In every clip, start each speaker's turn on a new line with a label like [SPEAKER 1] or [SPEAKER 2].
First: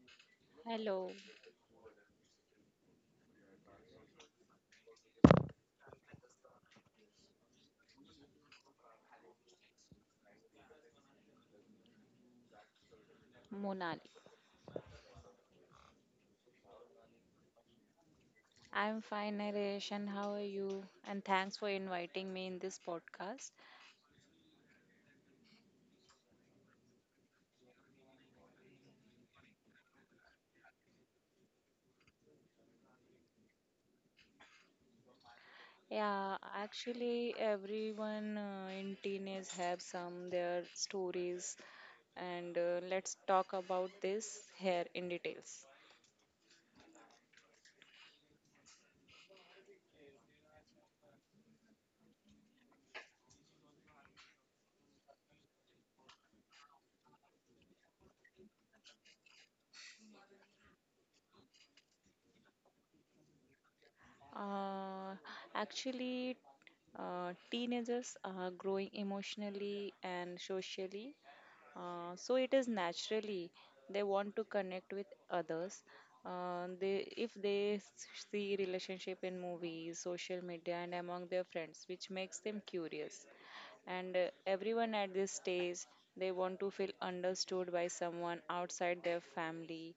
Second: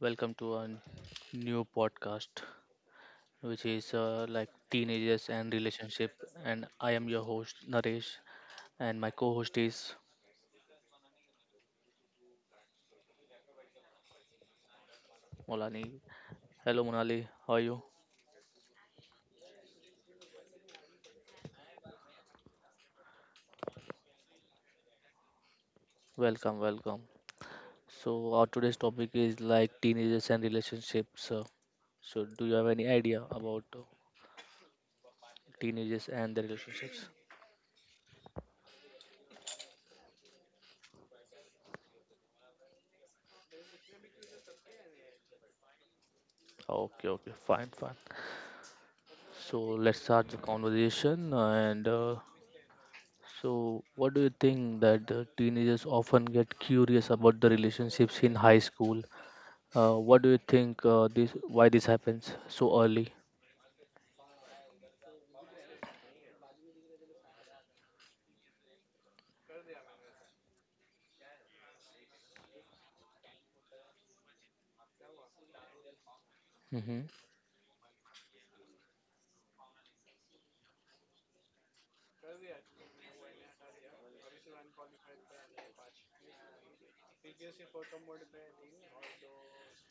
[SPEAKER 1] Welcome to a
[SPEAKER 2] Hello,
[SPEAKER 1] new podcast, which is like teenagers and relationship. And I am your host, Naresh, and my co host is
[SPEAKER 2] Monali.
[SPEAKER 1] Molani. Hello, Monali. How are you?
[SPEAKER 2] I'm fine, Naresh, and how are you? And thanks for inviting me in this podcast.
[SPEAKER 1] Welcome, welcome. So, our today's topic is like teenagers and relationships. So, do you have any idea about teenagers and the
[SPEAKER 2] Yeah,
[SPEAKER 1] relationships?
[SPEAKER 2] actually, everyone in teenage have some their stories, and let's talk about this here in details.
[SPEAKER 1] Okay, okay, fine, fine. So, let's start the conversation and so, what do you think that teenagers often get curious about the relationships in high school? What do you think this why this happens so early?
[SPEAKER 2] Uh, actually, Teenagers are growing emotionally and socially. So it is naturally they want to connect with others. They
[SPEAKER 1] Mm-hmm.
[SPEAKER 2] if they s- see relationship in movies, social media, and among their friends, which makes them curious. And everyone at this stage, they want to feel understood by someone outside their family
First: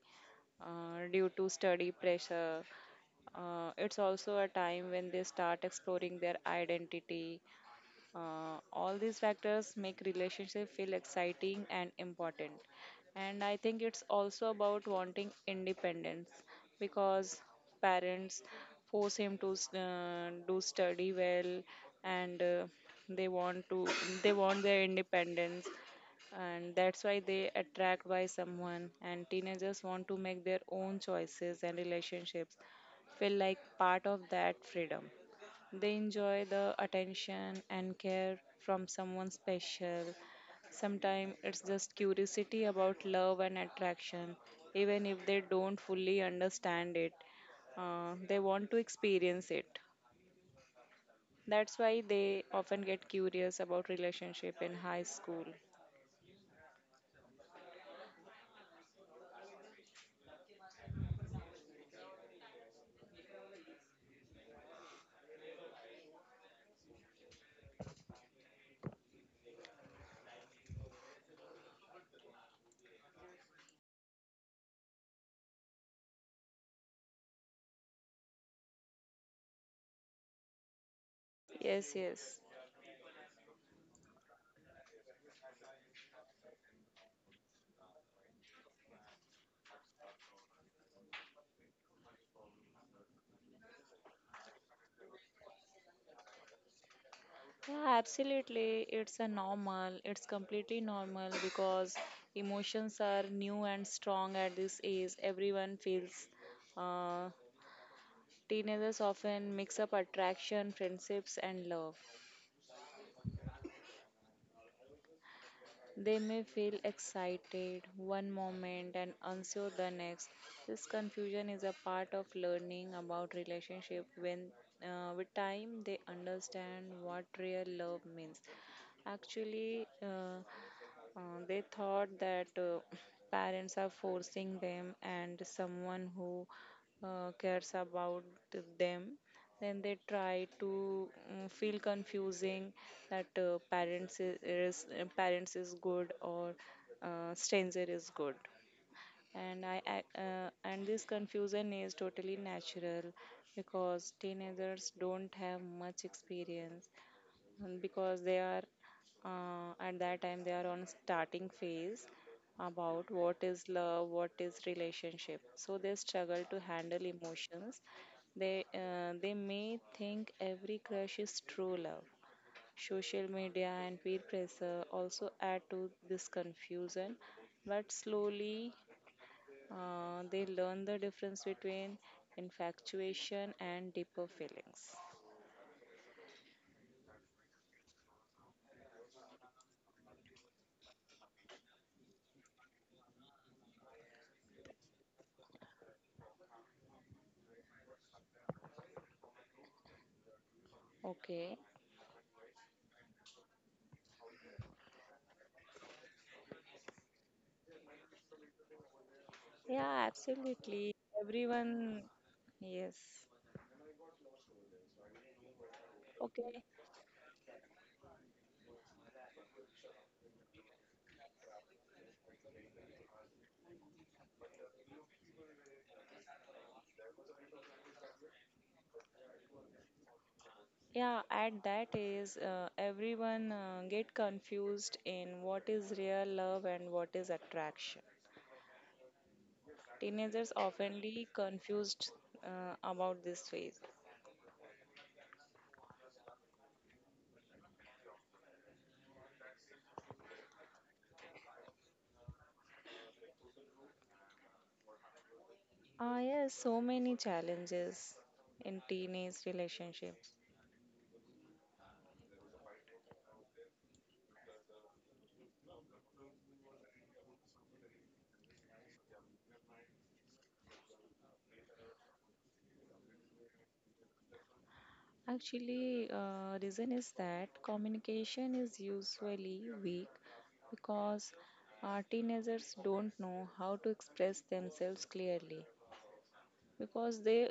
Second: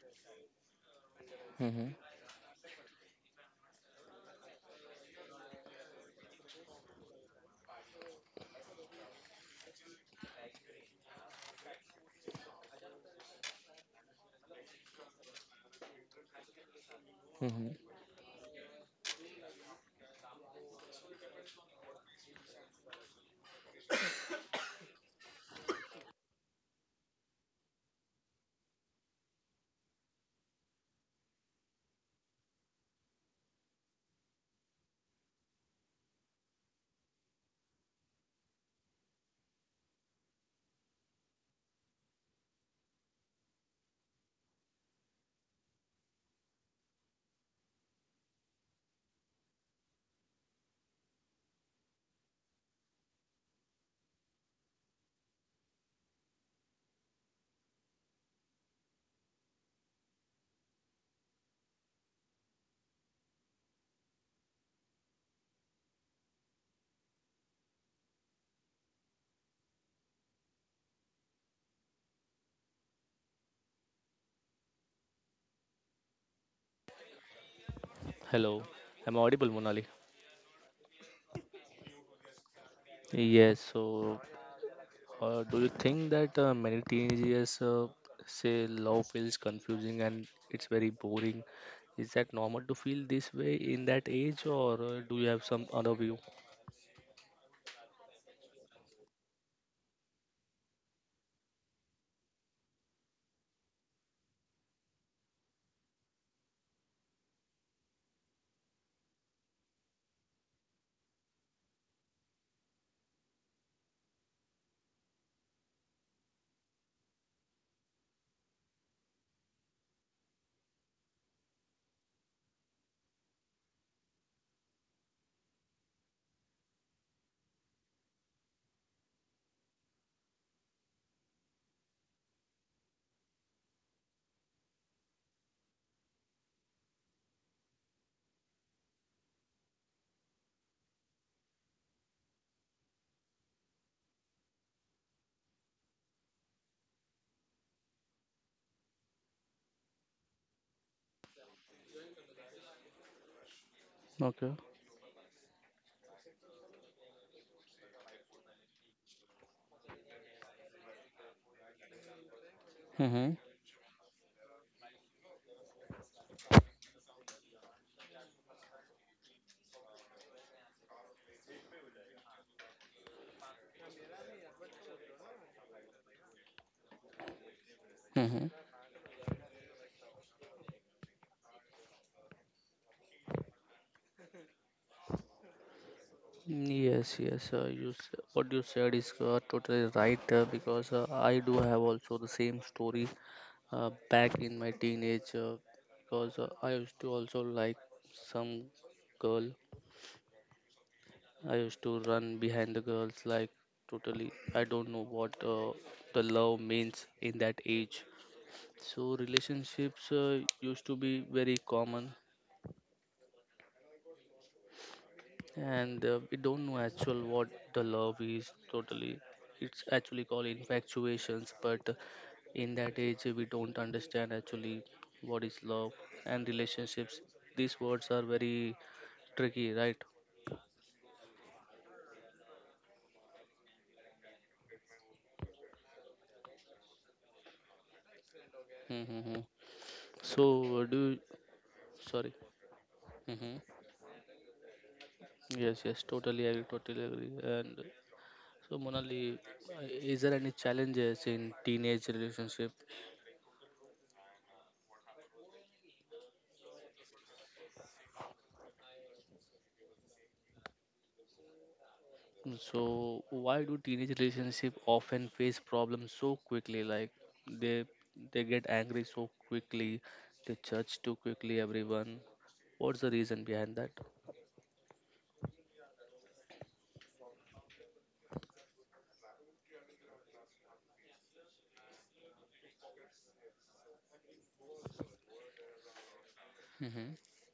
[SPEAKER 2] due to
[SPEAKER 1] Mm-hmm.
[SPEAKER 2] study pressure. It's also a time when they start exploring their identity. All these factors make relationship feel exciting and important. And I think it's also about wanting independence because
[SPEAKER 1] Mm-hmm.
[SPEAKER 2] parents force him to do study well, and they want to they want their independence, and that's why they attract by someone, and teenagers want to make their own choices and relationships feel like part of that freedom. They enjoy the attention and care from someone special. Sometimes it's just curiosity about love and attraction, even if they don't fully understand it. They want to experience it. That's why they often get curious about relationship in high school.
[SPEAKER 1] Hello, I am audible, Monali?
[SPEAKER 2] Yes, yes.
[SPEAKER 1] Yes. So, do you think that many teenagers say love feels confusing and it's very boring? Is that normal to feel this way in that age, or do you have some other view?
[SPEAKER 2] Yeah, absolutely. It's a normal. It's completely normal because emotions are new and strong at this age. Everyone feels. Uh, Teenagers often mix up attraction, friendships, and love. They may feel excited one moment and unsure the next. This confusion is a part of learning about relationship. When With time, they understand what real love means. Actually They thought that parents are forcing them, and someone who cares about them, then they try to feel confusing that parents is good or stranger is good, and this confusion is totally natural because
[SPEAKER 1] Okay.
[SPEAKER 2] teenagers don't have much experience, because they are, at that time, they are on starting phase about
[SPEAKER 1] Mm-hmm.
[SPEAKER 2] what is love, what is relationship, so they struggle to handle emotions. They may think every crush is true love. Social media and peer pressure also add to this confusion, but
[SPEAKER 1] Mm-hmm.
[SPEAKER 2] slowly they learn the difference between infatuation and deeper feelings.
[SPEAKER 1] Yes, yes, what you said is totally right because I do have also the same story back in my teenage, because I used to also like some girl. I
[SPEAKER 2] Okay.
[SPEAKER 1] used to run behind the girls like totally. I don't know what the love means in that age. So
[SPEAKER 2] Yeah,
[SPEAKER 1] relationships used to
[SPEAKER 2] absolutely.
[SPEAKER 1] be very common,
[SPEAKER 2] Everyone, yes.
[SPEAKER 1] and we don't
[SPEAKER 2] Okay.
[SPEAKER 1] know actual what the love is totally. It's actually called infatuations, but in that age we don't understand actually what is love and relationships. These words are very tricky, right?
[SPEAKER 2] Yeah, at that is everyone get confused in what is real love and what is attraction.
[SPEAKER 1] Mm-hmm. So
[SPEAKER 2] Teenagers oftenly confused
[SPEAKER 1] sorry.
[SPEAKER 2] about this
[SPEAKER 1] Mm-hmm.
[SPEAKER 2] phase.
[SPEAKER 1] Yes, yes, totally agree, totally agree. And so, Monali, uh, is there any challenges in teenage relationship?
[SPEAKER 2] Ah, yes, so many challenges in teenage relationships.
[SPEAKER 1] So why do teenage relationship often face problems so quickly? Like they they get angry so quickly, they judge too quickly everyone. What's the reason behind that?
[SPEAKER 2] Actually, reason is that communication is usually weak because teenagers don't know how to express themselves clearly,
[SPEAKER 1] Mm-hmm.
[SPEAKER 2] because they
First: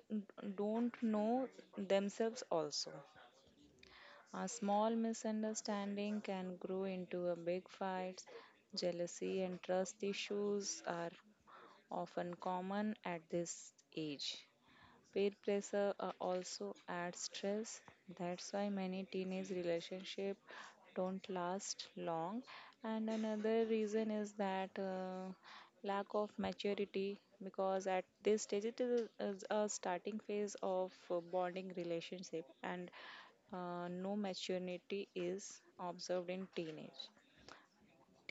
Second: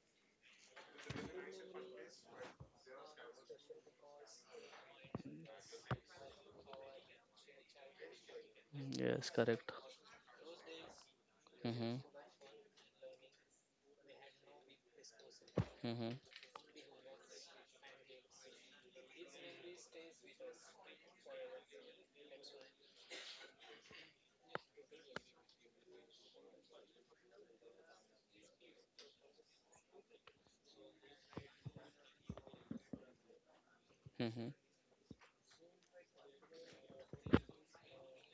[SPEAKER 2] don't know themselves also. A small misunderstanding can grow into a big fight.
[SPEAKER 1] Mm, yes,
[SPEAKER 2] Jealousy and
[SPEAKER 1] correct.
[SPEAKER 2] trust issues are
[SPEAKER 1] Mm-hmm.
[SPEAKER 2] often common at this age. Peer pressure
[SPEAKER 1] Mm-hmm.
[SPEAKER 2] also adds stress. That's why many teenage relationships don't last long. And another reason is that lack of maturity, because at this stage it is a starting phase of bonding relationship, and no
[SPEAKER 1] Mm-hmm.
[SPEAKER 2] maturity is observed in teenage.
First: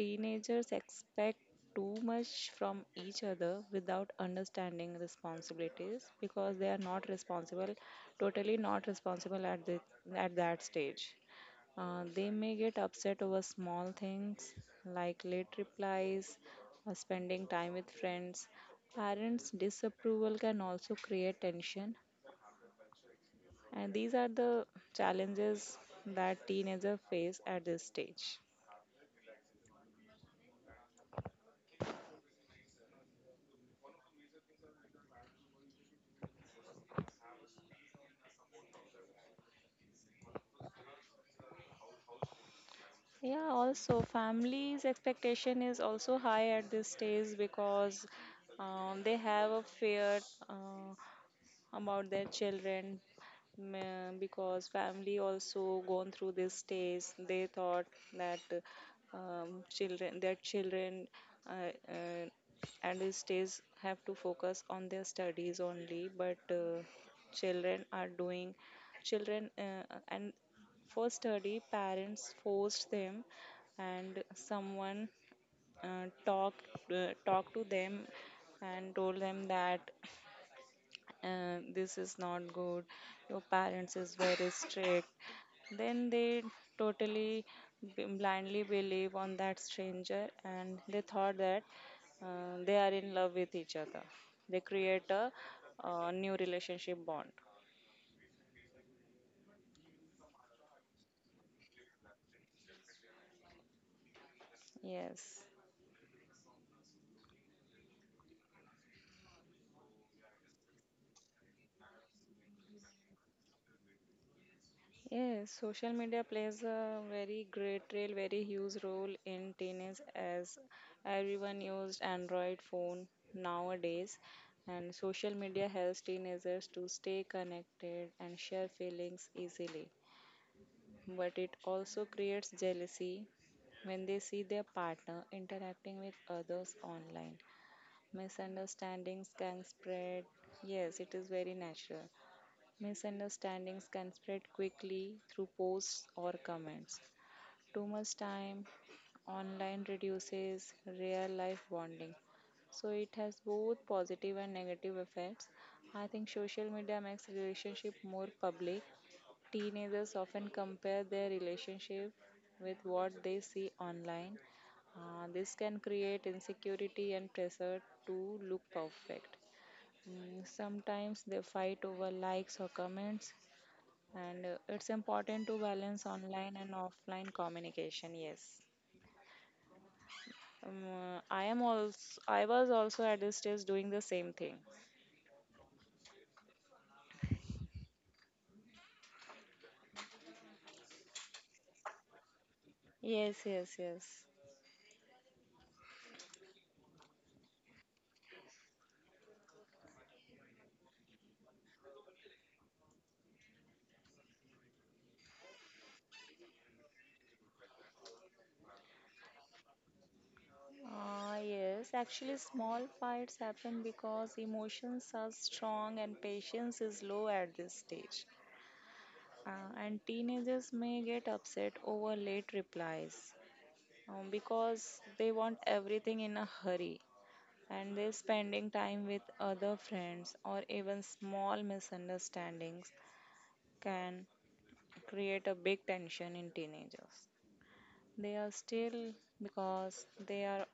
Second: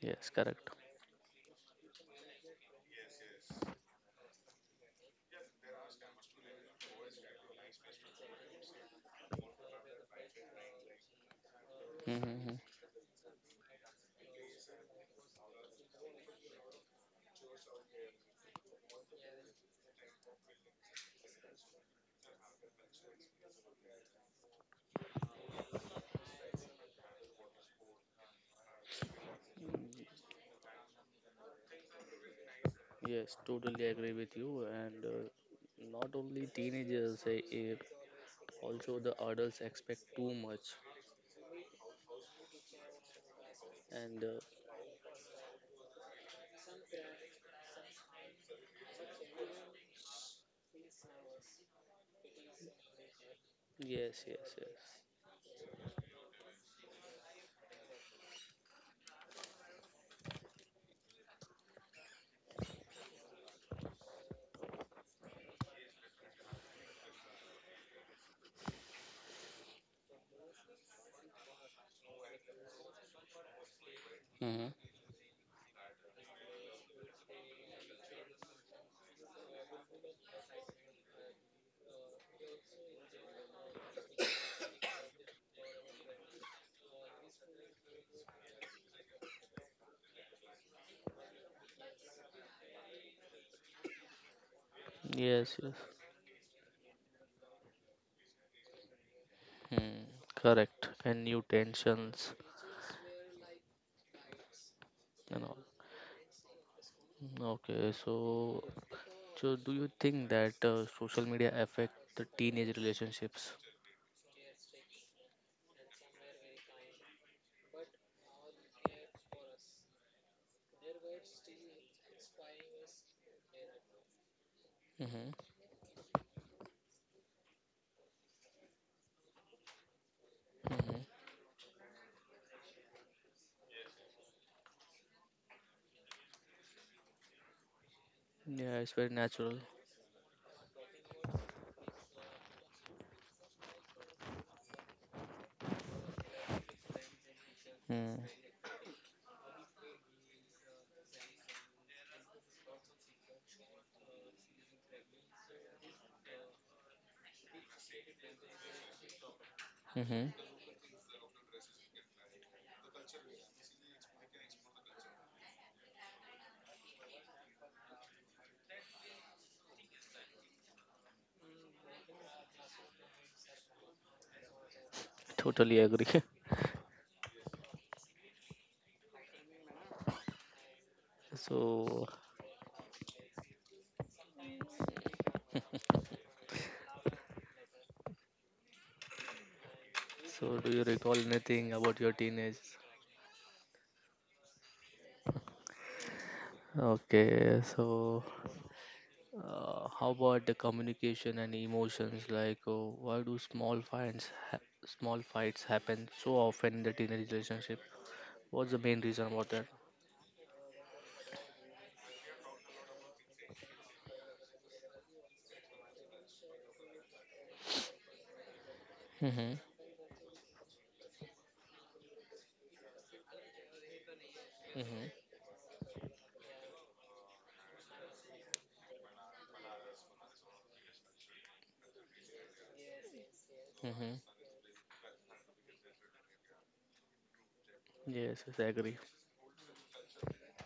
[SPEAKER 1] Yes, correct.
[SPEAKER 2] expect too much from each other without understanding responsibilities, because they are not responsible, totally not responsible at that stage. They may
[SPEAKER 1] Mm-hmm.
[SPEAKER 2] get upset over small things like late replies or spending time with friends. Parents' disapproval can also create tension, and these are the challenges that teenagers face at this stage.
[SPEAKER 1] Mm, yes, totally agree with you. And not only teenagers, also the adults expect too much.
[SPEAKER 2] Yeah, also
[SPEAKER 1] And
[SPEAKER 2] families' expectation is also high at this stage because they have a fear. Uh, about their children,
[SPEAKER 1] yes,
[SPEAKER 2] because
[SPEAKER 1] yes,
[SPEAKER 2] family also gone through this stage. They thought that children their children uh, uh, at this stage have to focus on their studies only, but children are doing, children and for study parents forced them, and
[SPEAKER 1] yes.
[SPEAKER 2] someone uh, talk talk to them and told them that, and this is not good, your parents is very strict, then they totally blindly believe on that stranger, and they thought that they are in love with each other. They create a
[SPEAKER 1] Yes, yes.
[SPEAKER 2] new relationship bond.
[SPEAKER 1] Hmm. Correct. And new tensions and
[SPEAKER 2] Yes.
[SPEAKER 1] all. Okay, so so do you think that social media affect the teenage relationships?
[SPEAKER 2] Yes, social media plays a very great role, very huge role in teenage, as everyone used Android phone nowadays. And social
[SPEAKER 1] Mm-hmm.
[SPEAKER 2] media helps teenagers to stay connected and share feelings easily.
[SPEAKER 1] Mm-hmm.
[SPEAKER 2] But it also creates jealousy when they see their partner interacting with others online.
[SPEAKER 1] Yeah, it's very
[SPEAKER 2] Misunderstandings
[SPEAKER 1] natural.
[SPEAKER 2] can spread. Yes, it is very natural. Misunderstandings can spread quickly through posts or comments. Too much
[SPEAKER 1] Mm.
[SPEAKER 2] time online reduces real life bonding. So it has both positive and negative effects. I think social media makes relationship more public. Teenagers
[SPEAKER 1] Mm-hmm.
[SPEAKER 2] often compare their relationship with what they see online. This can create insecurity and pressure to look perfect. Sometimes they fight over likes or comments. And it's important to
[SPEAKER 1] Totally
[SPEAKER 2] balance
[SPEAKER 1] agree.
[SPEAKER 2] online and offline communication, yes. Um, uh, I am also
[SPEAKER 1] So
[SPEAKER 2] I was also at this stage doing the same thing.
[SPEAKER 1] so do you recall anything about your teenage?
[SPEAKER 2] Yes, yes, yes.
[SPEAKER 1] Okay, so how about the communication and emotions? Like, oh, why do small fights happen so often in the teenage relationship? What's the main reason about that?
[SPEAKER 2] Ah, yes, actually, small fights happen because emotions are strong and patience is low at this stage.
[SPEAKER 1] Mm-hmm.
[SPEAKER 2] And teenagers may get upset over late replies,
[SPEAKER 1] Mm-hmm.
[SPEAKER 2] because they want everything in a hurry, and they're spending time with other friends, or even small misunderstandings can
[SPEAKER 1] Mm-hmm.
[SPEAKER 2] create a big tension in teenagers. They are
[SPEAKER 1] Yes, yes, I agree.
[SPEAKER 2] still Because they are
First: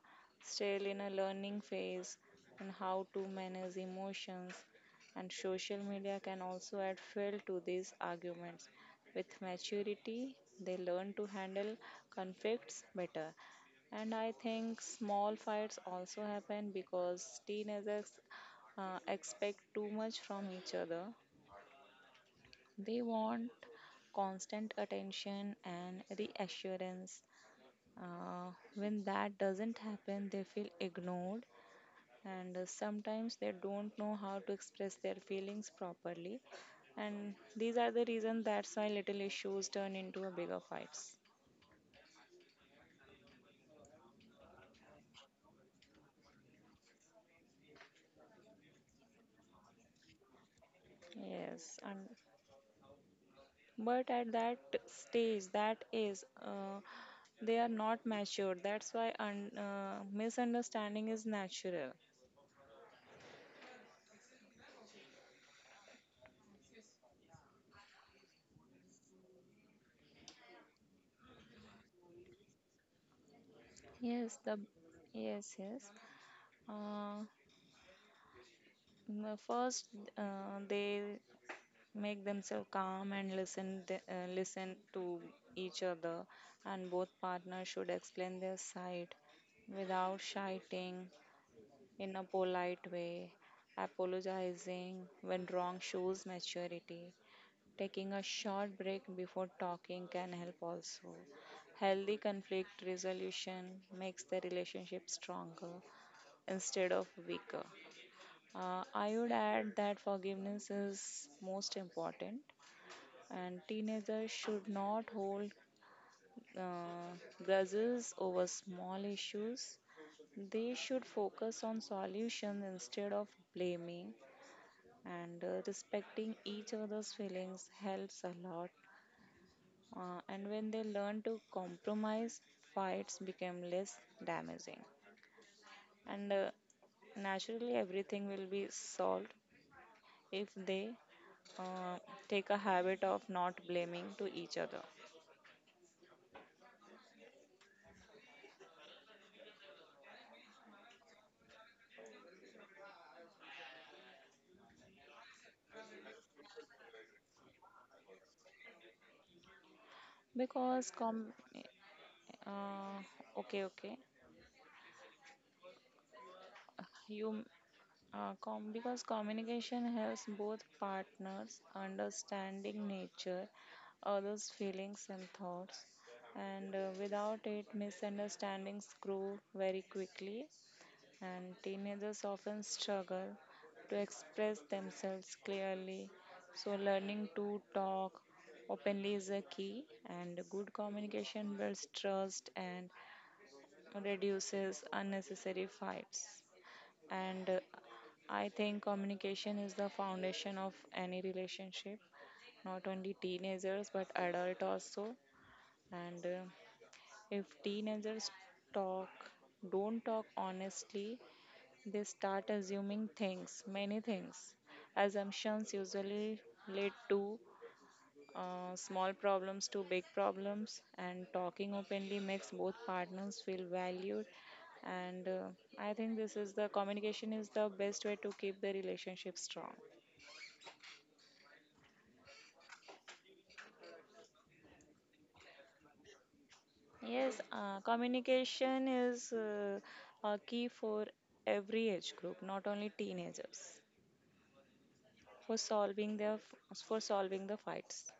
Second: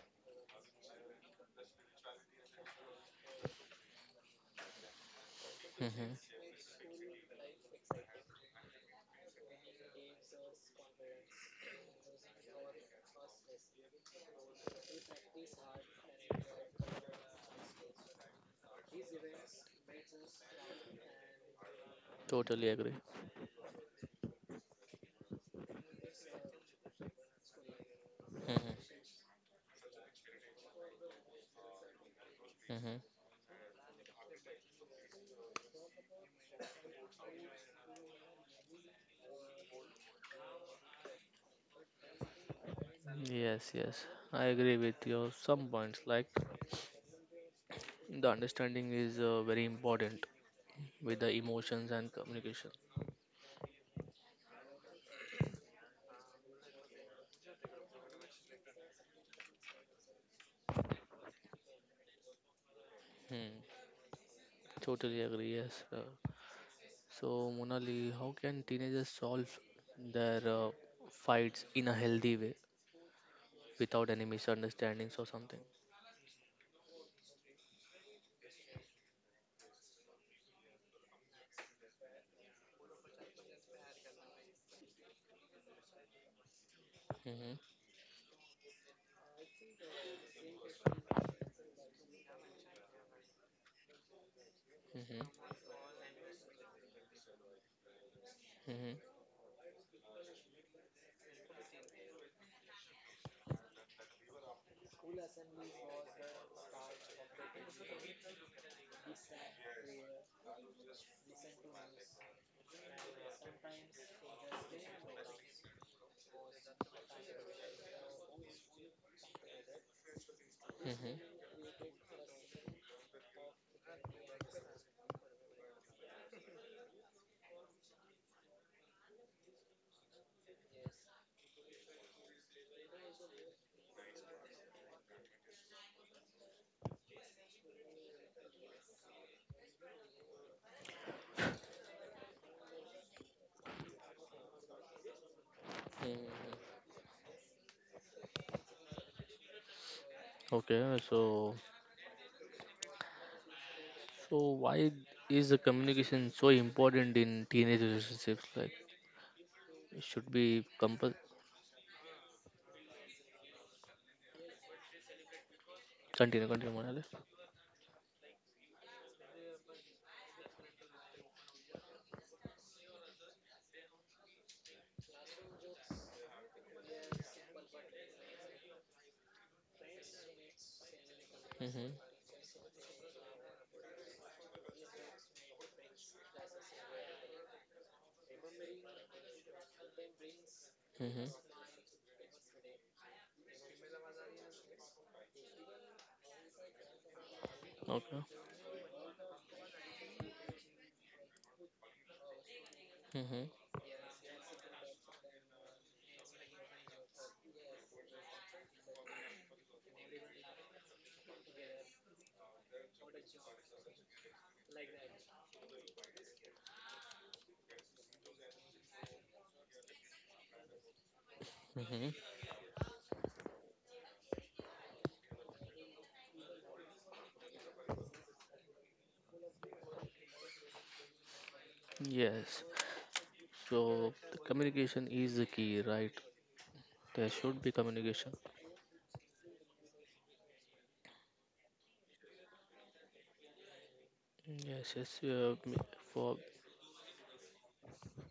[SPEAKER 2] still in a learning phase, and how to manage emotions, and social
[SPEAKER 1] Mm-hmm.
[SPEAKER 2] media can also add fuel to these arguments. With maturity, they learn to handle conflicts better. And I think small fights also happen because teenagers expect too much from each other.
[SPEAKER 1] Totally agree.
[SPEAKER 2] They want constant attention and reassurance.
[SPEAKER 1] Mm-hmm.
[SPEAKER 2] When that doesn't happen, they feel ignored, and
[SPEAKER 1] Mm-hmm.
[SPEAKER 2] sometimes they don't know how to express their feelings properly. And these are the reasons that's why little issues turn into a bigger fights.
[SPEAKER 1] Yes, yes, I agree with your some points. Like, the understanding is very important with the emotions
[SPEAKER 2] Yes,
[SPEAKER 1] and
[SPEAKER 2] and
[SPEAKER 1] communication.
[SPEAKER 2] but at that stage, that is, they are not matured. That's why un misunderstanding is natural.
[SPEAKER 1] Hmm. Totally agree. Yes, so, Monali, how can teenagers solve their fights in a healthy way without any
[SPEAKER 2] Yes, the
[SPEAKER 1] misunderstandings or something?
[SPEAKER 2] yes, yes. Uh, m- First, they make themselves calm and listen to each other, and both
[SPEAKER 1] Hmm.
[SPEAKER 2] partners should explain their side without shouting, in a polite way. Apologizing when
[SPEAKER 1] Hmm.
[SPEAKER 2] wrong shows maturity. Taking a short
[SPEAKER 1] Hmm.
[SPEAKER 2] break before talking can help also. Healthy conflict resolution makes the relationship stronger instead of weaker. I would add that forgiveness is most important, and teenagers should not hold uh, grudges over small issues. They should
[SPEAKER 1] Hmm.
[SPEAKER 2] focus on solutions instead of blaming, and respecting each other's feelings helps a lot. And when they learn to compromise, fights become less damaging, and naturally everything will be solved if they uh, take a habit of not blaming to each other.
[SPEAKER 1] Hmm. Okay, so so why is the communication so important in teenage relationships? Like, it should be
[SPEAKER 2] because
[SPEAKER 1] compul.
[SPEAKER 2] com- Uh, okay, okay.
[SPEAKER 1] Continue, continue, Monali.
[SPEAKER 2] You com Because communication helps both partners understanding nature, others' feelings and thoughts, and without it, misunderstandings grow very quickly, and
[SPEAKER 1] Hmm.
[SPEAKER 2] teenagers often struggle to express themselves clearly. So, learning to talk openly is a key, and good
[SPEAKER 1] Hmm.
[SPEAKER 2] communication builds trust and reduces unnecessary fights. And
[SPEAKER 1] Okay.
[SPEAKER 2] I think communication is the foundation of any relationship, not only
[SPEAKER 1] Hmm.
[SPEAKER 2] teenagers but adult also. And if teenagers talk, don't talk honestly, they start assuming things, many things. Assumptions usually lead to small problems to big problems, and talking
[SPEAKER 1] Hmm.
[SPEAKER 2] openly makes both partners feel valued. And I think this is the communication is the best way to keep the relationship strong.
[SPEAKER 1] Yes. So the communication is the key, right? There
[SPEAKER 2] Yes,
[SPEAKER 1] should be communication.
[SPEAKER 2] communication is a key for every age group, not only teenagers,
[SPEAKER 1] Yes, yes,
[SPEAKER 2] for
[SPEAKER 1] m-
[SPEAKER 2] solving
[SPEAKER 1] for
[SPEAKER 2] the for solving the fights.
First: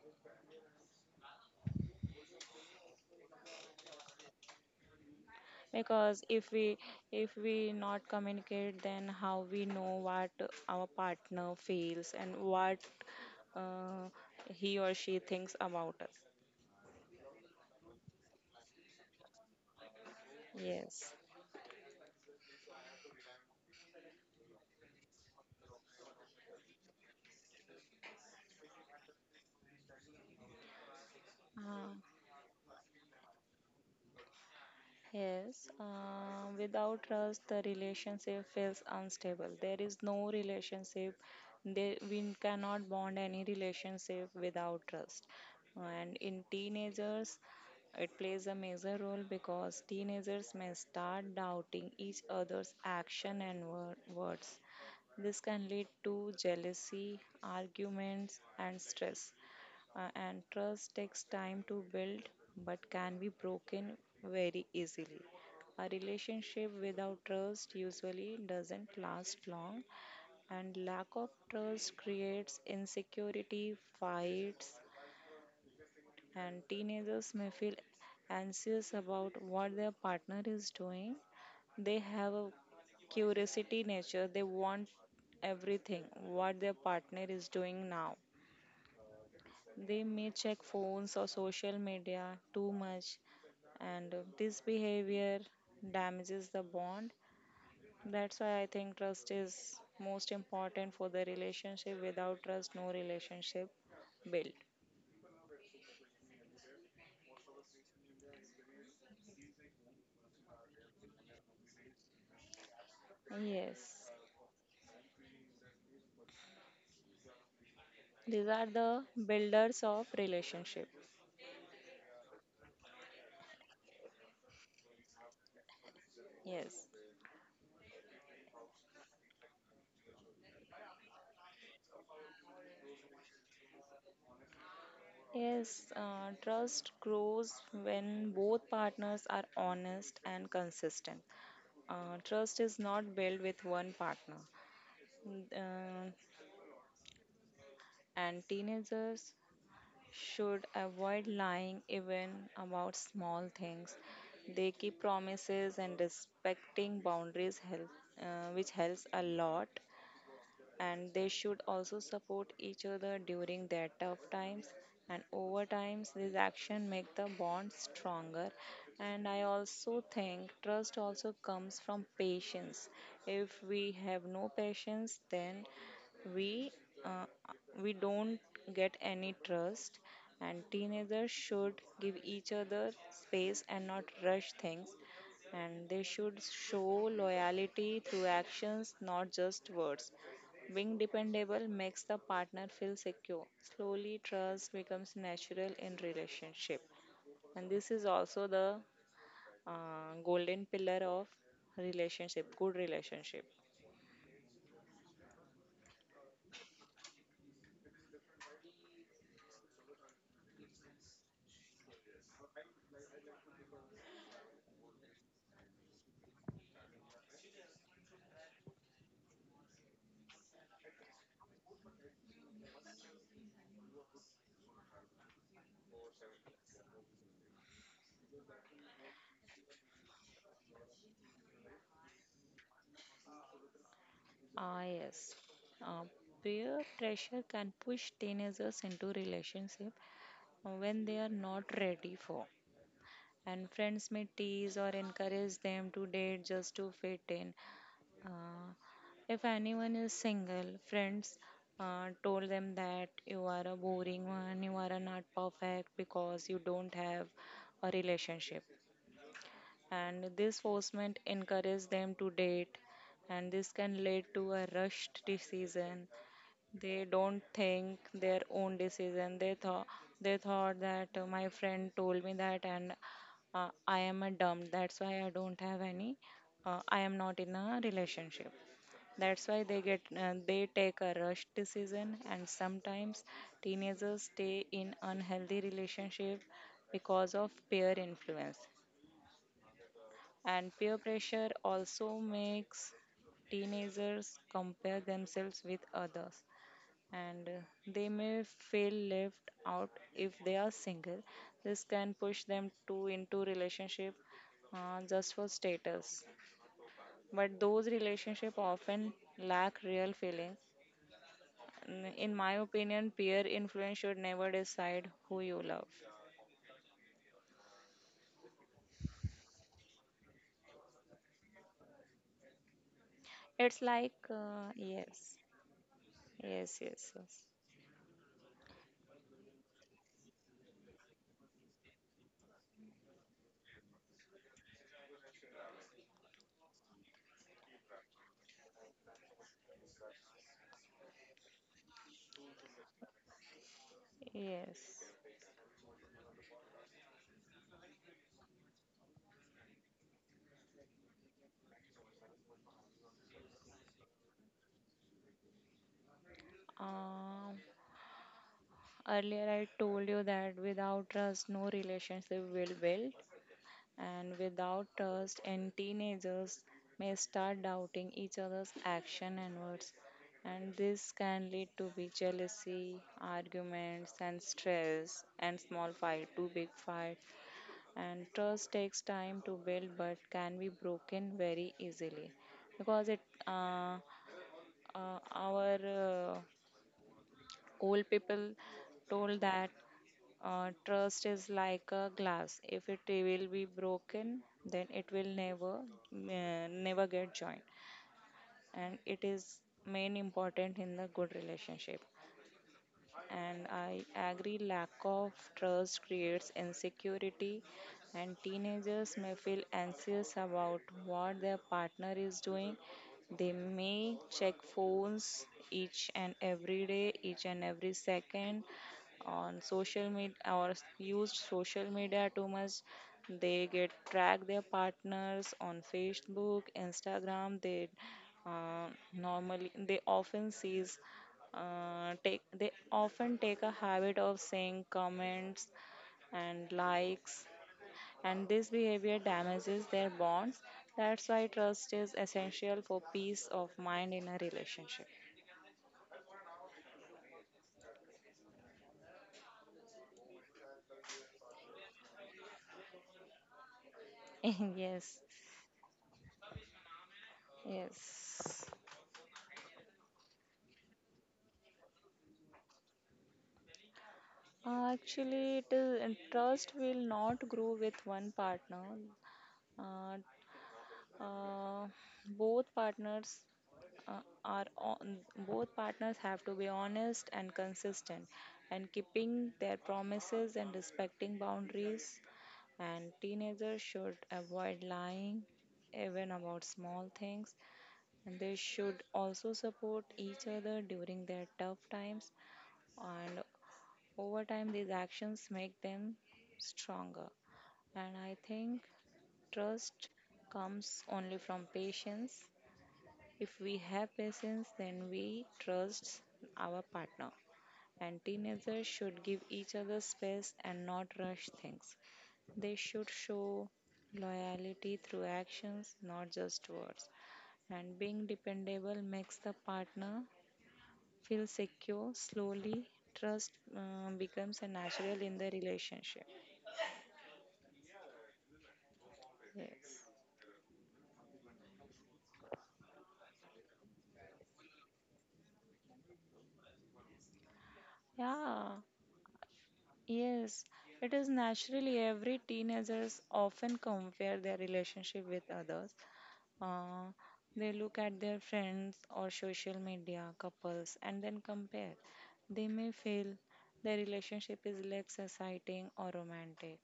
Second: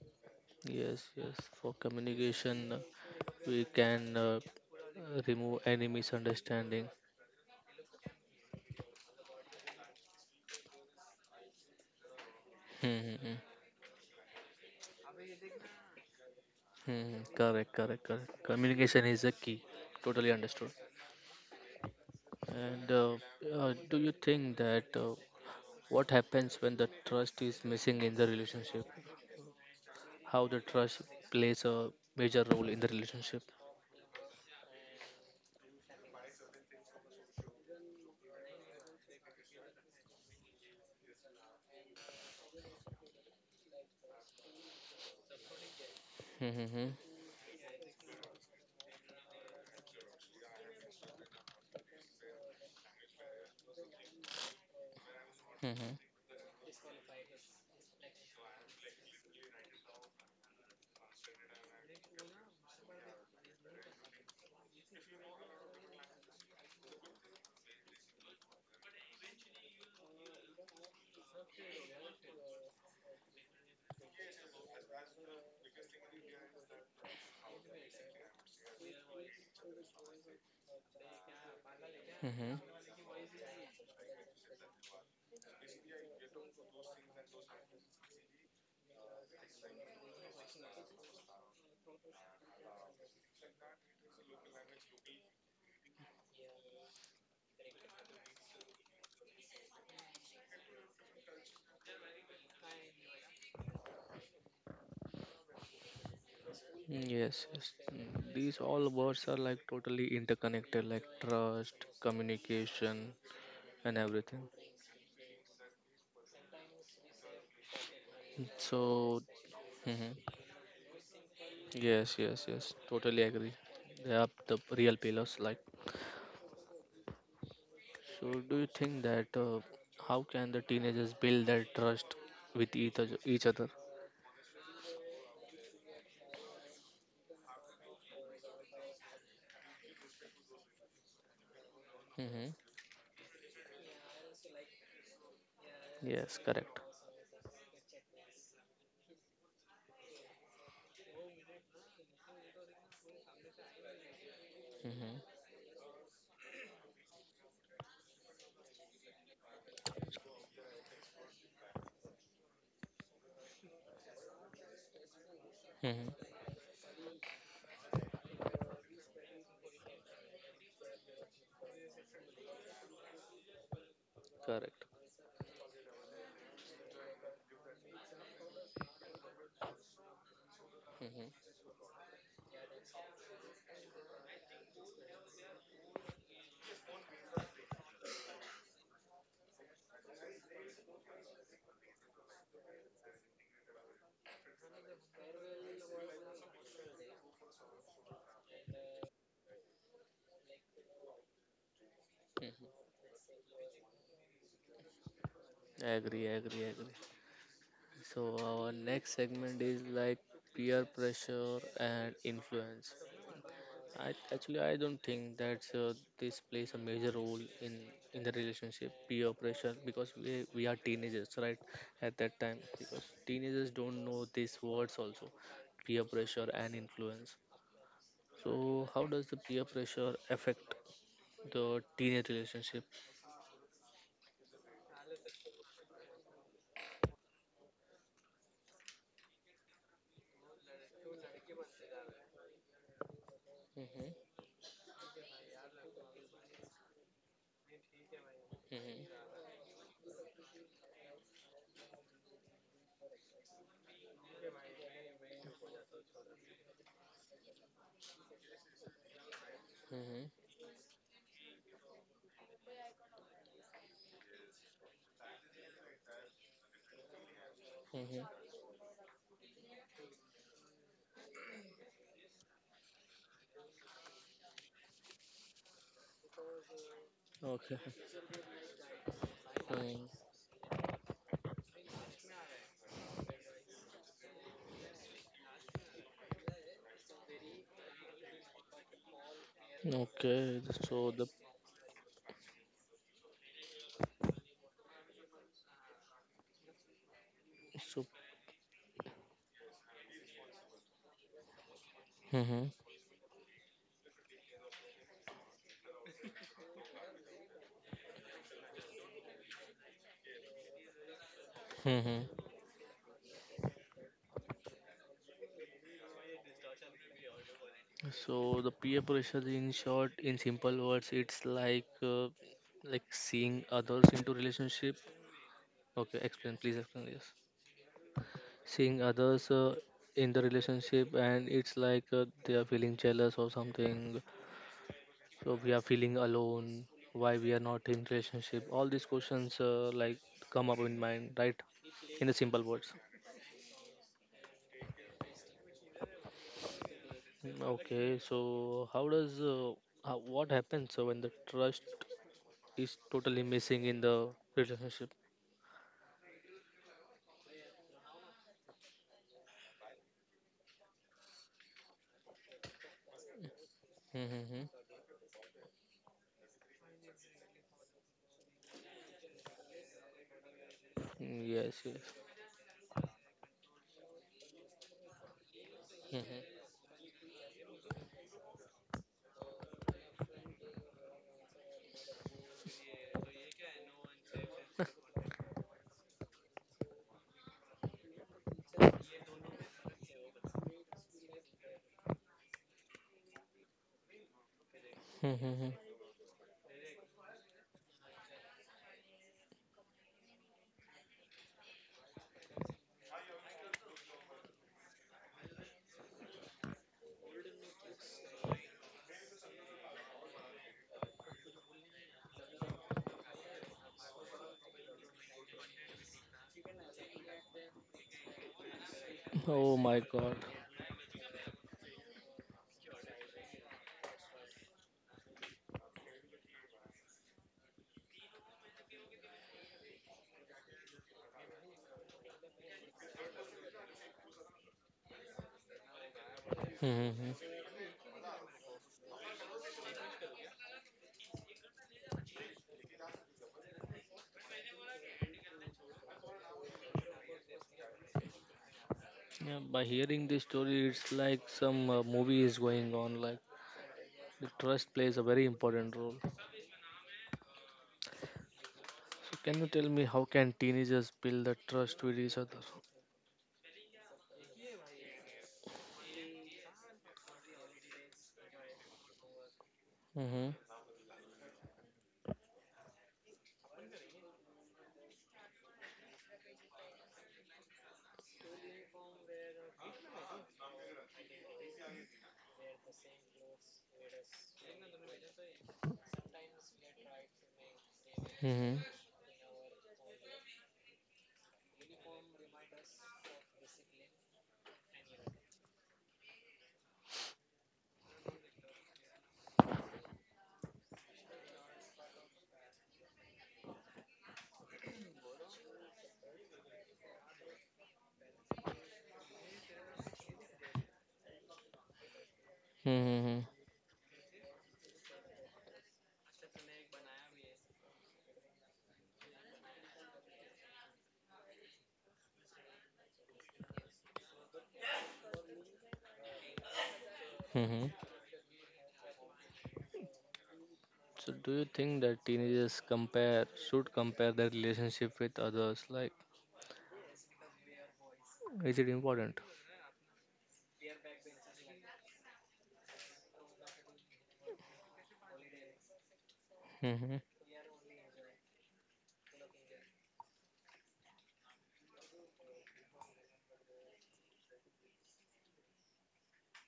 [SPEAKER 1] yes, yes, for communication, we can remove any
[SPEAKER 2] Because
[SPEAKER 1] misunderstanding.
[SPEAKER 2] if we not communicate, then how we know what our partner feels and what
[SPEAKER 1] Mm-hmm. Hmm, hmm,
[SPEAKER 2] uh, he or she thinks about us.
[SPEAKER 1] hmm, hmm. Correct, correct, correct. Communication is a key. Totally understood.
[SPEAKER 2] Yes.
[SPEAKER 1] And do you think that what happens when the trust is missing in the relationship? How the trust plays
[SPEAKER 2] Uh,
[SPEAKER 1] a major role in the relationship?
[SPEAKER 2] Yes, without trust, the relationship feels unstable. There is no relationship. There, we cannot bond any relationship without trust. And in
[SPEAKER 1] Mm-hmm.
[SPEAKER 2] teenagers, it plays a major role because teenagers may start doubting each other's action and words. This can lead
[SPEAKER 1] Mm-hmm.
[SPEAKER 2] to jealousy, arguments, and stress. And trust takes time to build but can be broken very easily. A relationship without trust usually doesn't last long, and lack of trust creates insecurity, fights, and teenagers may feel anxious about what their partner is doing. They have a
[SPEAKER 1] Mm-hmm.
[SPEAKER 2] curiosity nature, they want everything what their partner is doing now. They may check phones or social media too much, and this behavior damages the bond. That's why I think trust is most important for the relationship. Without trust, no relationship build.
[SPEAKER 1] Mm, yes, yes. Mm, these all words are like totally interconnected, like trust, communication, and
[SPEAKER 2] Yes,
[SPEAKER 1] everything.
[SPEAKER 2] these
[SPEAKER 1] Mm,
[SPEAKER 2] are the
[SPEAKER 1] so,
[SPEAKER 2] builders of
[SPEAKER 1] hmm,
[SPEAKER 2] relationship.
[SPEAKER 1] yes, yes, yes. Totally agree. They are the real pillars. Like,
[SPEAKER 2] Yes.
[SPEAKER 1] so do you think that how can the teenagers build that trust with each other? Each other?
[SPEAKER 2] Yes, trust grows when both partners are honest and consistent.
[SPEAKER 1] Hmm.
[SPEAKER 2] Trust is not built with one partner. Mm, Uh,
[SPEAKER 1] Yes, correct.
[SPEAKER 2] and teenagers should avoid lying even about small things. They keep
[SPEAKER 1] Hmm.
[SPEAKER 2] promises and respecting boundaries help, which helps a lot, and they should also support each other during their tough times, and over
[SPEAKER 1] Hmm.
[SPEAKER 2] times these action make the bond stronger. And I also think trust also comes from patience. If we have no
[SPEAKER 1] Correct.
[SPEAKER 2] patience, then we uh, we don't get any trust. And teenagers
[SPEAKER 1] Hmm.
[SPEAKER 2] should give each other space and not rush things. And they should show loyalty through actions, not just words. Being dependable makes the partner feel secure. Slowly, trust becomes natural in relationship, and this is also the golden pillar of relationship, good
[SPEAKER 1] Hmm.
[SPEAKER 2] relationship.
[SPEAKER 1] Agree, agree, agree. So, our next segment is like peer pressure and influence. I don't think that this plays a major role in the relationship peer pressure, because we are teenagers, right? At that time, because teenagers don't know these words also, peer pressure and influence. So, how does the peer pressure affect the teenage relationship?
[SPEAKER 2] Ah, yes. Uh, Peer pressure can push teenagers into relationship when they are not ready for. And friends may
[SPEAKER 1] Hmm.
[SPEAKER 2] tease or encourage them to date just to fit in. Uh, if
[SPEAKER 1] Hmm.
[SPEAKER 2] anyone is single, friends told them that you are a boring one, you are a not perfect because you don't have a relationship. And
[SPEAKER 1] Hmm.
[SPEAKER 2] this forcement encourages them to date, and this can lead to a rushed decision. They don't think
[SPEAKER 1] Hmm.
[SPEAKER 2] their own decision. They thought that my friend told me that, and I am a dumb. That's why I don't have any. I am not in
[SPEAKER 1] Okay.
[SPEAKER 2] a relationship. That's why they
[SPEAKER 1] Mm.
[SPEAKER 2] get they take a rush decision, and sometimes teenagers stay in unhealthy relationship because of peer influence.
[SPEAKER 1] Okay,
[SPEAKER 2] And peer
[SPEAKER 1] so the
[SPEAKER 2] pressure also makes teenagers compare themselves with others, and they
[SPEAKER 1] So,
[SPEAKER 2] may feel left out if they are single. This can push them
[SPEAKER 1] mm-hmm.
[SPEAKER 2] to into relationship just for status. But those relationships often lack real feelings.
[SPEAKER 1] Mm-hmm.
[SPEAKER 2] In my opinion, peer influence should never decide who you love.
[SPEAKER 1] So the peer pressure, in short, in simple words, it's like seeing
[SPEAKER 2] It's
[SPEAKER 1] others
[SPEAKER 2] like
[SPEAKER 1] into relationship.
[SPEAKER 2] yes,
[SPEAKER 1] Okay, explain,
[SPEAKER 2] yes,
[SPEAKER 1] please explain
[SPEAKER 2] yes,
[SPEAKER 1] this.
[SPEAKER 2] yes.
[SPEAKER 1] Seeing others in the relationship, and it's like they are feeling jealous or something. So we are feeling alone. Why we are not in relationship? All these questions like come up in mind, right? In the simple words.
[SPEAKER 2] Yes.
[SPEAKER 1] Mm, okay, so how does what happens when the trust is totally missing in the relationship.
[SPEAKER 2] Um, Earlier I told you that without trust, no relationship will build. And
[SPEAKER 1] Mm-hmm.
[SPEAKER 2] without trust and teenagers may start doubting each other's action and words, and this can lead
[SPEAKER 1] Yes,
[SPEAKER 2] to
[SPEAKER 1] yes.
[SPEAKER 2] be jealousy, arguments, and stress, and small fight to big fight. And trust takes time to build but can be broken very easily, because it uh, our old people told that trust is like a glass. If it will be broken, then it will
[SPEAKER 1] Mm-hmm. Mm-hmm.
[SPEAKER 2] never get joined. And it is main important in the good relationship. And I agree, lack of trust creates insecurity, and teenagers may feel anxious about what their partner is doing. They may check phones each and every day, each and every second on
[SPEAKER 1] Oh my
[SPEAKER 2] social
[SPEAKER 1] God.
[SPEAKER 2] media or use social media too much. They get track their partners on Facebook, Instagram. They, uh, normally, they often take a habit of saying comments and
[SPEAKER 1] Mm-hmm.
[SPEAKER 2] likes, and this behavior damages their bonds. That's why trust is essential for peace of mind in a relationship.
[SPEAKER 1] Yeah, by hearing this story, it's like some movie is going on. Like the trust plays a
[SPEAKER 2] Yes,
[SPEAKER 1] very important role.
[SPEAKER 2] yes.
[SPEAKER 1] So, can you tell me how can teenagers build the trust with each other?
[SPEAKER 2] Actually, it is, and trust will not grow with one partner. Uh,
[SPEAKER 1] Mm-hmm.
[SPEAKER 2] uh, both partners are on both partners have to be honest and consistent, and keeping their promises and respecting boundaries. And teenagers should avoid lying even about small things, and they
[SPEAKER 1] Mm-hmm.
[SPEAKER 2] should also support each other during their tough times. And over time these actions make them stronger. And I think trust comes only from patience. If we have patience, then we trust our partner. And teenagers should give each other space and not rush things. They should
[SPEAKER 1] Mm-hmm.
[SPEAKER 2] show loyalty through actions, not just words. And being dependable makes the partner feel secure. Slowly, trust becomes a natural in the relationship.
[SPEAKER 1] Mm-hmm.
[SPEAKER 2] Yes.
[SPEAKER 1] So, do you think that teenagers compare should compare their relationship with others? Like,
[SPEAKER 2] Yeah,
[SPEAKER 1] is it important?
[SPEAKER 2] yes. It is naturally every teenagers often compare their relationship with others. Uh, they look at their friends or social media couples and then compare. They may feel their relationship is less exciting or romantic,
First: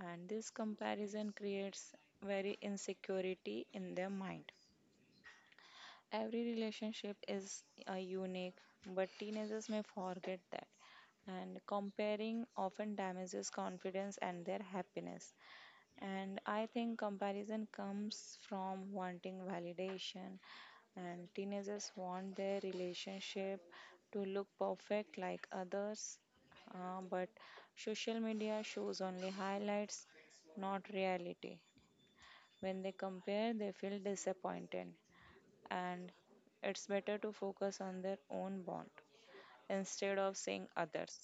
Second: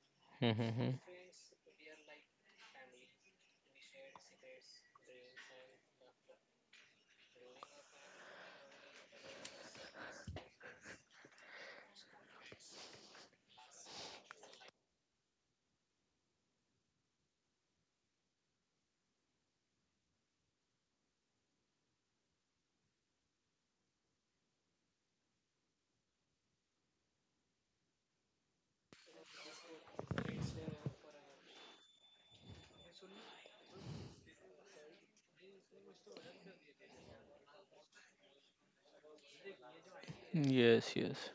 [SPEAKER 2] and this
[SPEAKER 1] Mm-hmm.
[SPEAKER 2] comparison creates very insecurity in their mind. Every relationship is unique, but teenagers may forget that, and comparing often damages confidence and their happiness. And I think comparison comes from wanting validation, and teenagers want their relationship to look perfect like others. But social media shows only highlights, not reality. When they compare, they feel disappointed, and it's better to focus on their own bond instead of seeing
[SPEAKER 1] Yes,
[SPEAKER 2] others.
[SPEAKER 1] yes,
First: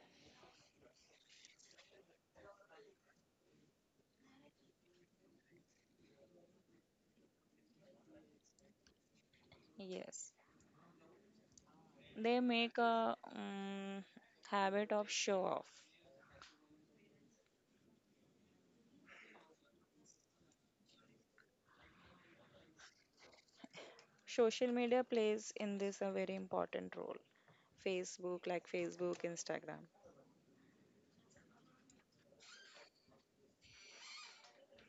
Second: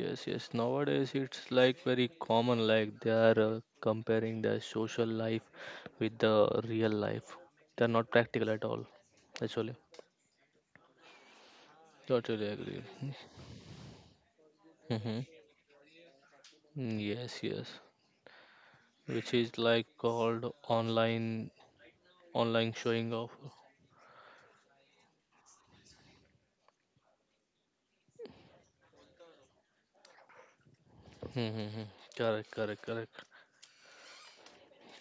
[SPEAKER 1] yes, yes. Nowadays, it's like very common, like they are comparing their social life with the real life. They're not practical at all, actually.
[SPEAKER 2] Yes, they
[SPEAKER 1] Totally
[SPEAKER 2] make
[SPEAKER 1] agree.
[SPEAKER 2] a habit of
[SPEAKER 1] Mm-hmm.
[SPEAKER 2] show off.
[SPEAKER 1] Yes, yes. Which is like called online showing off.
[SPEAKER 2] Social media plays in this a very important role. Facebook, like Facebook, Instagram.
[SPEAKER 1] Mm-hmm. Correct, correct, correct.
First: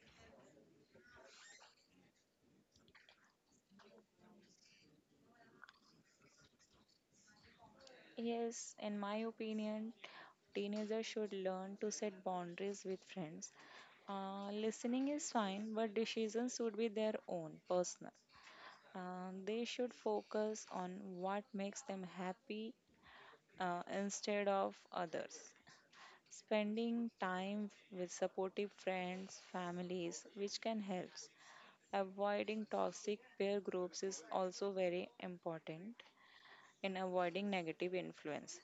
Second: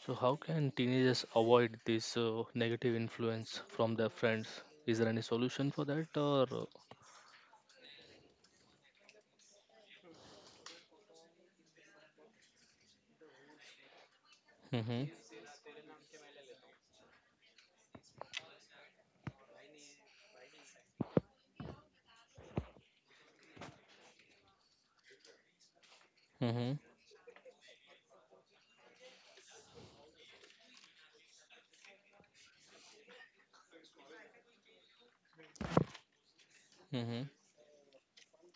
[SPEAKER 1] So, how can teenagers avoid this negative influence from their friends? Is there any solution for that, or?
[SPEAKER 2] Yes, in my opinion, teenagers should learn to set boundaries with friends. Listening
[SPEAKER 1] Mm-hmm.
[SPEAKER 2] is fine, but decisions should be their own, personal. They should focus on what makes them happy instead of others.
[SPEAKER 1] Mm-hmm.
[SPEAKER 2] Spending time with supportive friends, families, which can help. Avoiding toxic peer groups is also very important in
[SPEAKER 1] Mm-hmm.
[SPEAKER 2] avoiding negative influence.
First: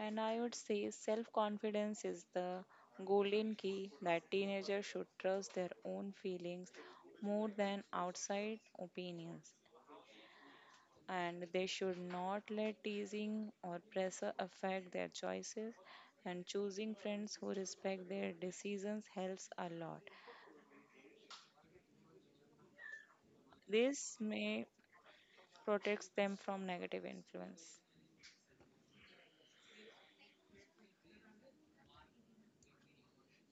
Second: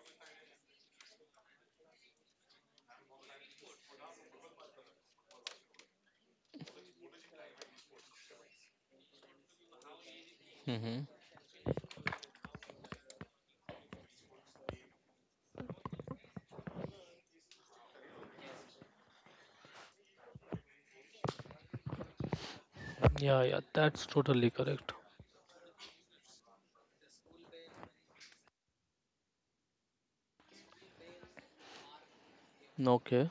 [SPEAKER 2] And I would say self confidence is the golden key that teenagers should trust their own feelings more than outside opinions.
[SPEAKER 1] Mm-hmm.
[SPEAKER 2] And they should not let teasing or pressure affect their choices. And choosing friends who respect their decisions helps a lot.
[SPEAKER 1] Yeah, yeah, that's
[SPEAKER 2] This
[SPEAKER 1] totally
[SPEAKER 2] may
[SPEAKER 1] correct.
[SPEAKER 2] protect them from negative influence.
[SPEAKER 1] Okay.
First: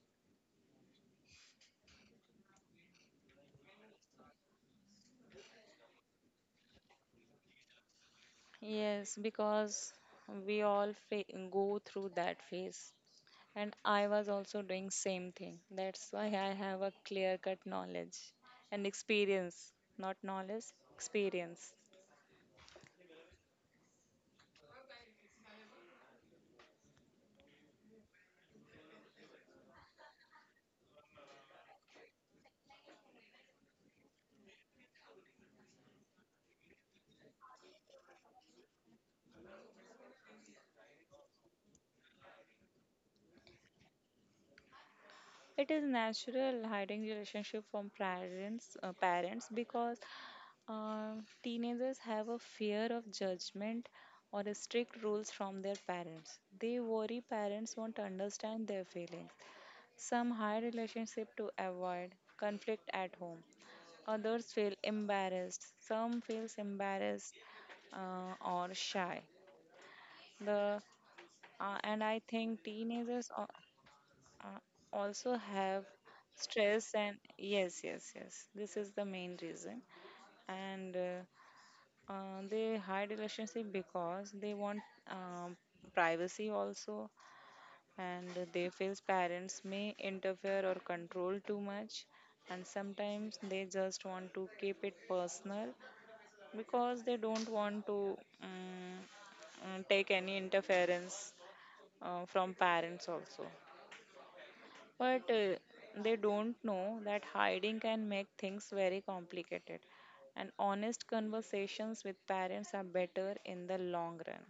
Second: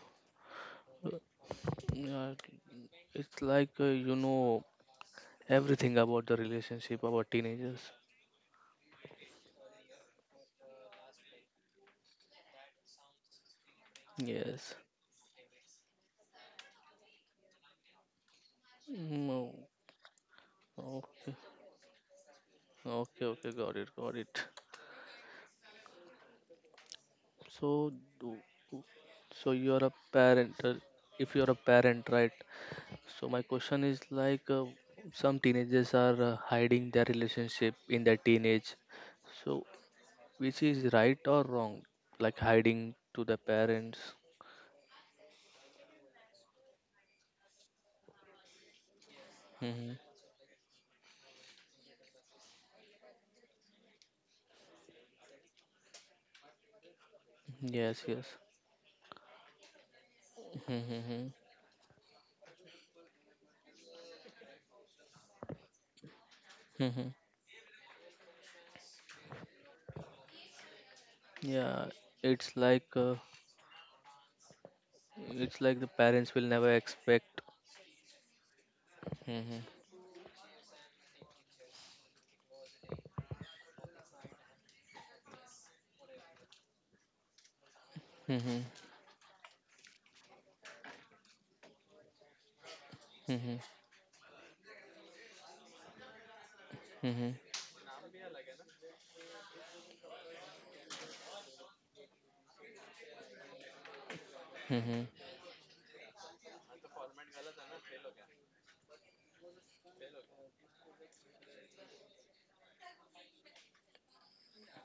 [SPEAKER 1] Yeah, it's like you know everything about the relationship about teenagers.
[SPEAKER 2] Yes, because we all go through that phase. And I was also
[SPEAKER 1] Yes.
[SPEAKER 2] doing same thing. That's why I have a clear cut knowledge and
[SPEAKER 1] No.
[SPEAKER 2] experience, not knowledge,
[SPEAKER 1] Okay.
[SPEAKER 2] experience.
[SPEAKER 1] Okay. Okay. Got it. Got it. So, do- so you're a parent. If you're a parent, right? So my question is like some teenagers are hiding their relationship in their teenage. So which is right or wrong? Like hiding to the parents.
[SPEAKER 2] It is natural hiding relationship from parents
[SPEAKER 1] Hmm.
[SPEAKER 2] because uh, teenagers have a fear of judgment or strict rules from their parents. They worry parents won't
[SPEAKER 1] Yes, yes.
[SPEAKER 2] understand their feelings. Some hide
[SPEAKER 1] Mm-hmm.
[SPEAKER 2] relationship to avoid conflict at home. Others feel embarrassed. Some feels
[SPEAKER 1] Mm-hmm.
[SPEAKER 2] embarrassed, or shy. The
[SPEAKER 1] Yeah,
[SPEAKER 2] And I think
[SPEAKER 1] it's like uh,
[SPEAKER 2] teenagers uh, also
[SPEAKER 1] it's like
[SPEAKER 2] have
[SPEAKER 1] the parents will never
[SPEAKER 2] stress, and
[SPEAKER 1] expect.
[SPEAKER 2] yes, yes, yes. This is the main
[SPEAKER 1] Mm-hmm.
[SPEAKER 2] reason, and they hide relationship because they want um, privacy also, and
[SPEAKER 1] Mm-hmm.
[SPEAKER 2] they feel parents may interfere or control too much, and sometimes
[SPEAKER 1] Mm-hmm.
[SPEAKER 2] they just want to keep it personal, because
[SPEAKER 1] Mm-hmm.
[SPEAKER 2] they don't want to um, take any interference from parents also.
[SPEAKER 1] Mm-hmm.
[SPEAKER 2] But they don't know that hiding can make things very complicated, and honest conversations with parents are better in the long run,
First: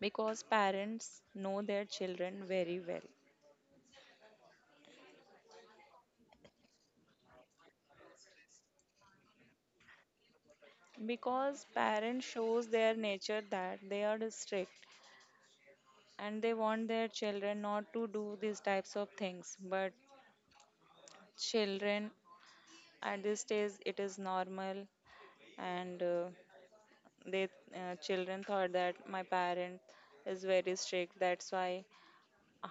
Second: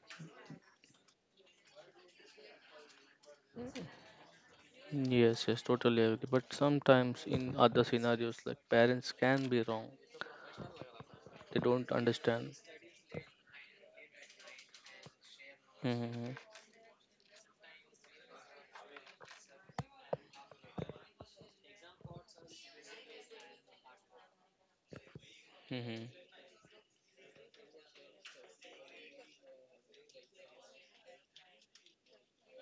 [SPEAKER 2] because parents know their children very well.
[SPEAKER 1] Yes, yes, totally agree. But sometimes in other scenarios, like parents can be wrong. They
[SPEAKER 2] Because
[SPEAKER 1] don't
[SPEAKER 2] parents
[SPEAKER 1] understand.
[SPEAKER 2] shows their nature that they are strict,
[SPEAKER 1] Mm-hmm.
[SPEAKER 2] and they want their children not to do these types of things, but children at this stage it is normal. And
[SPEAKER 1] Mm-hmm.
[SPEAKER 2] they children thought that my parent is very strict. That's why,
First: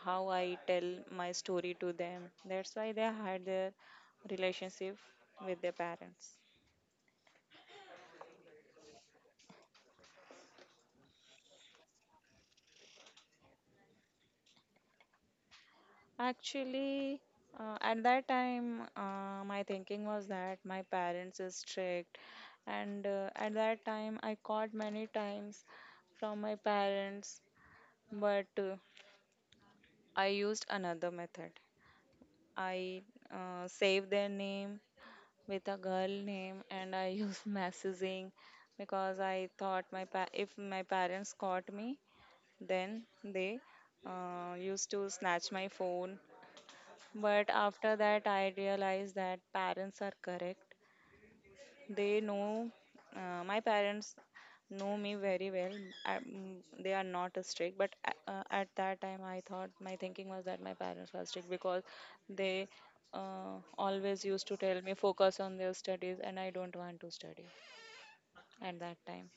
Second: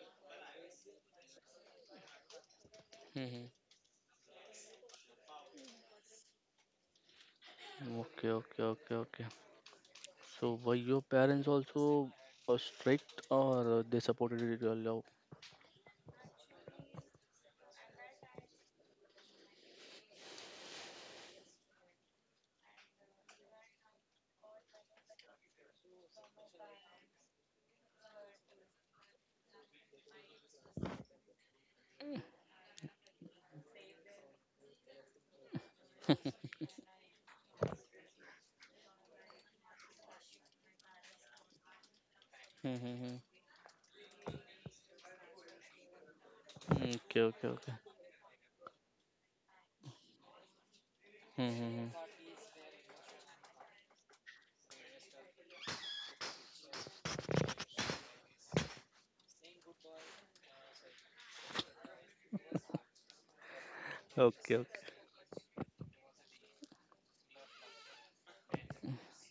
[SPEAKER 2] how I tell my story to them, that's why they
[SPEAKER 1] Mm-hmm.
[SPEAKER 2] had their relationship with their parents.
[SPEAKER 1] Okay, okay, okay, okay. So were your parents also strict, or they supported it your love?
[SPEAKER 2] Actually, at that time, my thinking was that my parents is strict, and at that time, I caught many times from my parents, but I used another method. I saved their name with a girl name, and I used messaging, because I thought if my parents caught me, then
[SPEAKER 1] Mm-hmm.
[SPEAKER 2] they used to snatch my phone.
[SPEAKER 1] Okay,
[SPEAKER 2] But
[SPEAKER 1] okay, okay.
[SPEAKER 2] after that, I realized that parents are correct.
[SPEAKER 1] Mm-hmm.
[SPEAKER 2] They know, my parents know me very well. They are not strict, but at that time, I thought my thinking was that my parents were strict, because they always used to
[SPEAKER 1] Okay, okay.
[SPEAKER 2] tell me focus on their studies, and I don't want to study at that time.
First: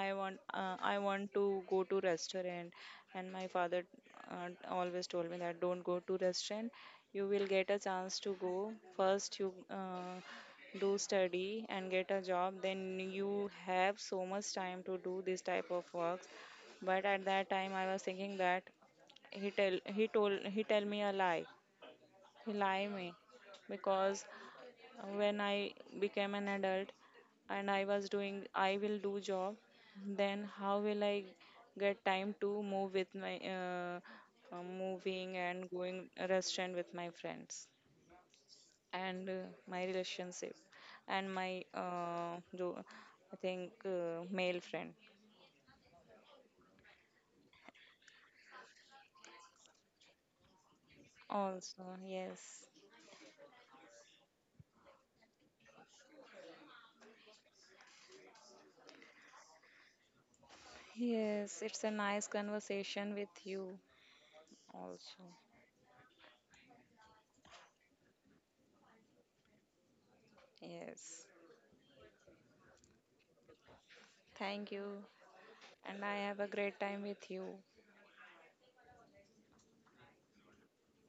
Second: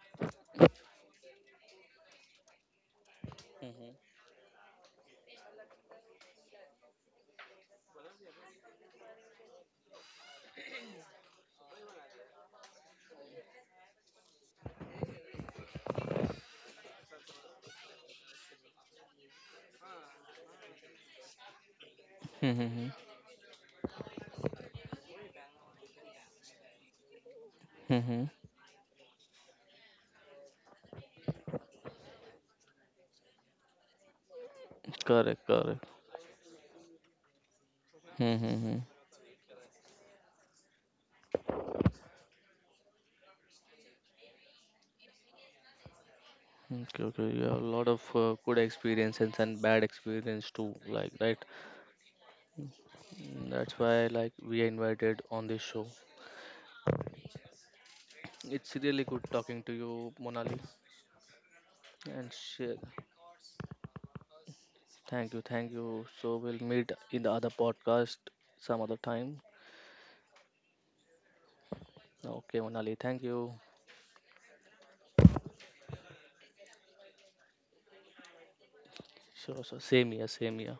[SPEAKER 2] I want to go to restaurant, and my father
[SPEAKER 1] Mm-hmm.
[SPEAKER 2] always told me that don't go to restaurant. You will get a chance to go. First you do study and get a job, then you have so much time to do this type of works. But at that time I was thinking that he tell me a lie, he lie
[SPEAKER 1] Mm-hmm.
[SPEAKER 2] me. Because when I became an adult, and I was
[SPEAKER 1] Mm-hmm.
[SPEAKER 2] doing I will do job, then how will I get time to move with my moving
[SPEAKER 1] Correct,
[SPEAKER 2] and
[SPEAKER 1] correct.
[SPEAKER 2] going restaurant with my friends,
[SPEAKER 1] Mm-hmm.
[SPEAKER 2] and my relationship, and my I think male friend
[SPEAKER 1] Okay, okay. You have a lot of good experiences and bad experience too, like right.
[SPEAKER 2] also. Yes,
[SPEAKER 1] Mm, that's why like we are invited on this show. It's really good talking to you, Monali,
[SPEAKER 2] yes, it's a nice
[SPEAKER 1] and share.
[SPEAKER 2] conversation with you
[SPEAKER 1] Thank
[SPEAKER 2] also.
[SPEAKER 1] you, thank you. So we'll meet in the other podcast some other time.
[SPEAKER 2] Yes,
[SPEAKER 1] Okay, Monali, thank you.
[SPEAKER 2] thank you, and I have a great time with you.
[SPEAKER 1] Sure, so same here, same here.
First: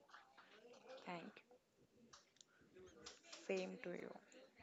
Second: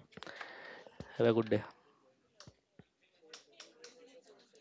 [SPEAKER 1] Have a
[SPEAKER 2] Thank
[SPEAKER 1] good
[SPEAKER 2] you.
[SPEAKER 1] day.
[SPEAKER 2] Same to you.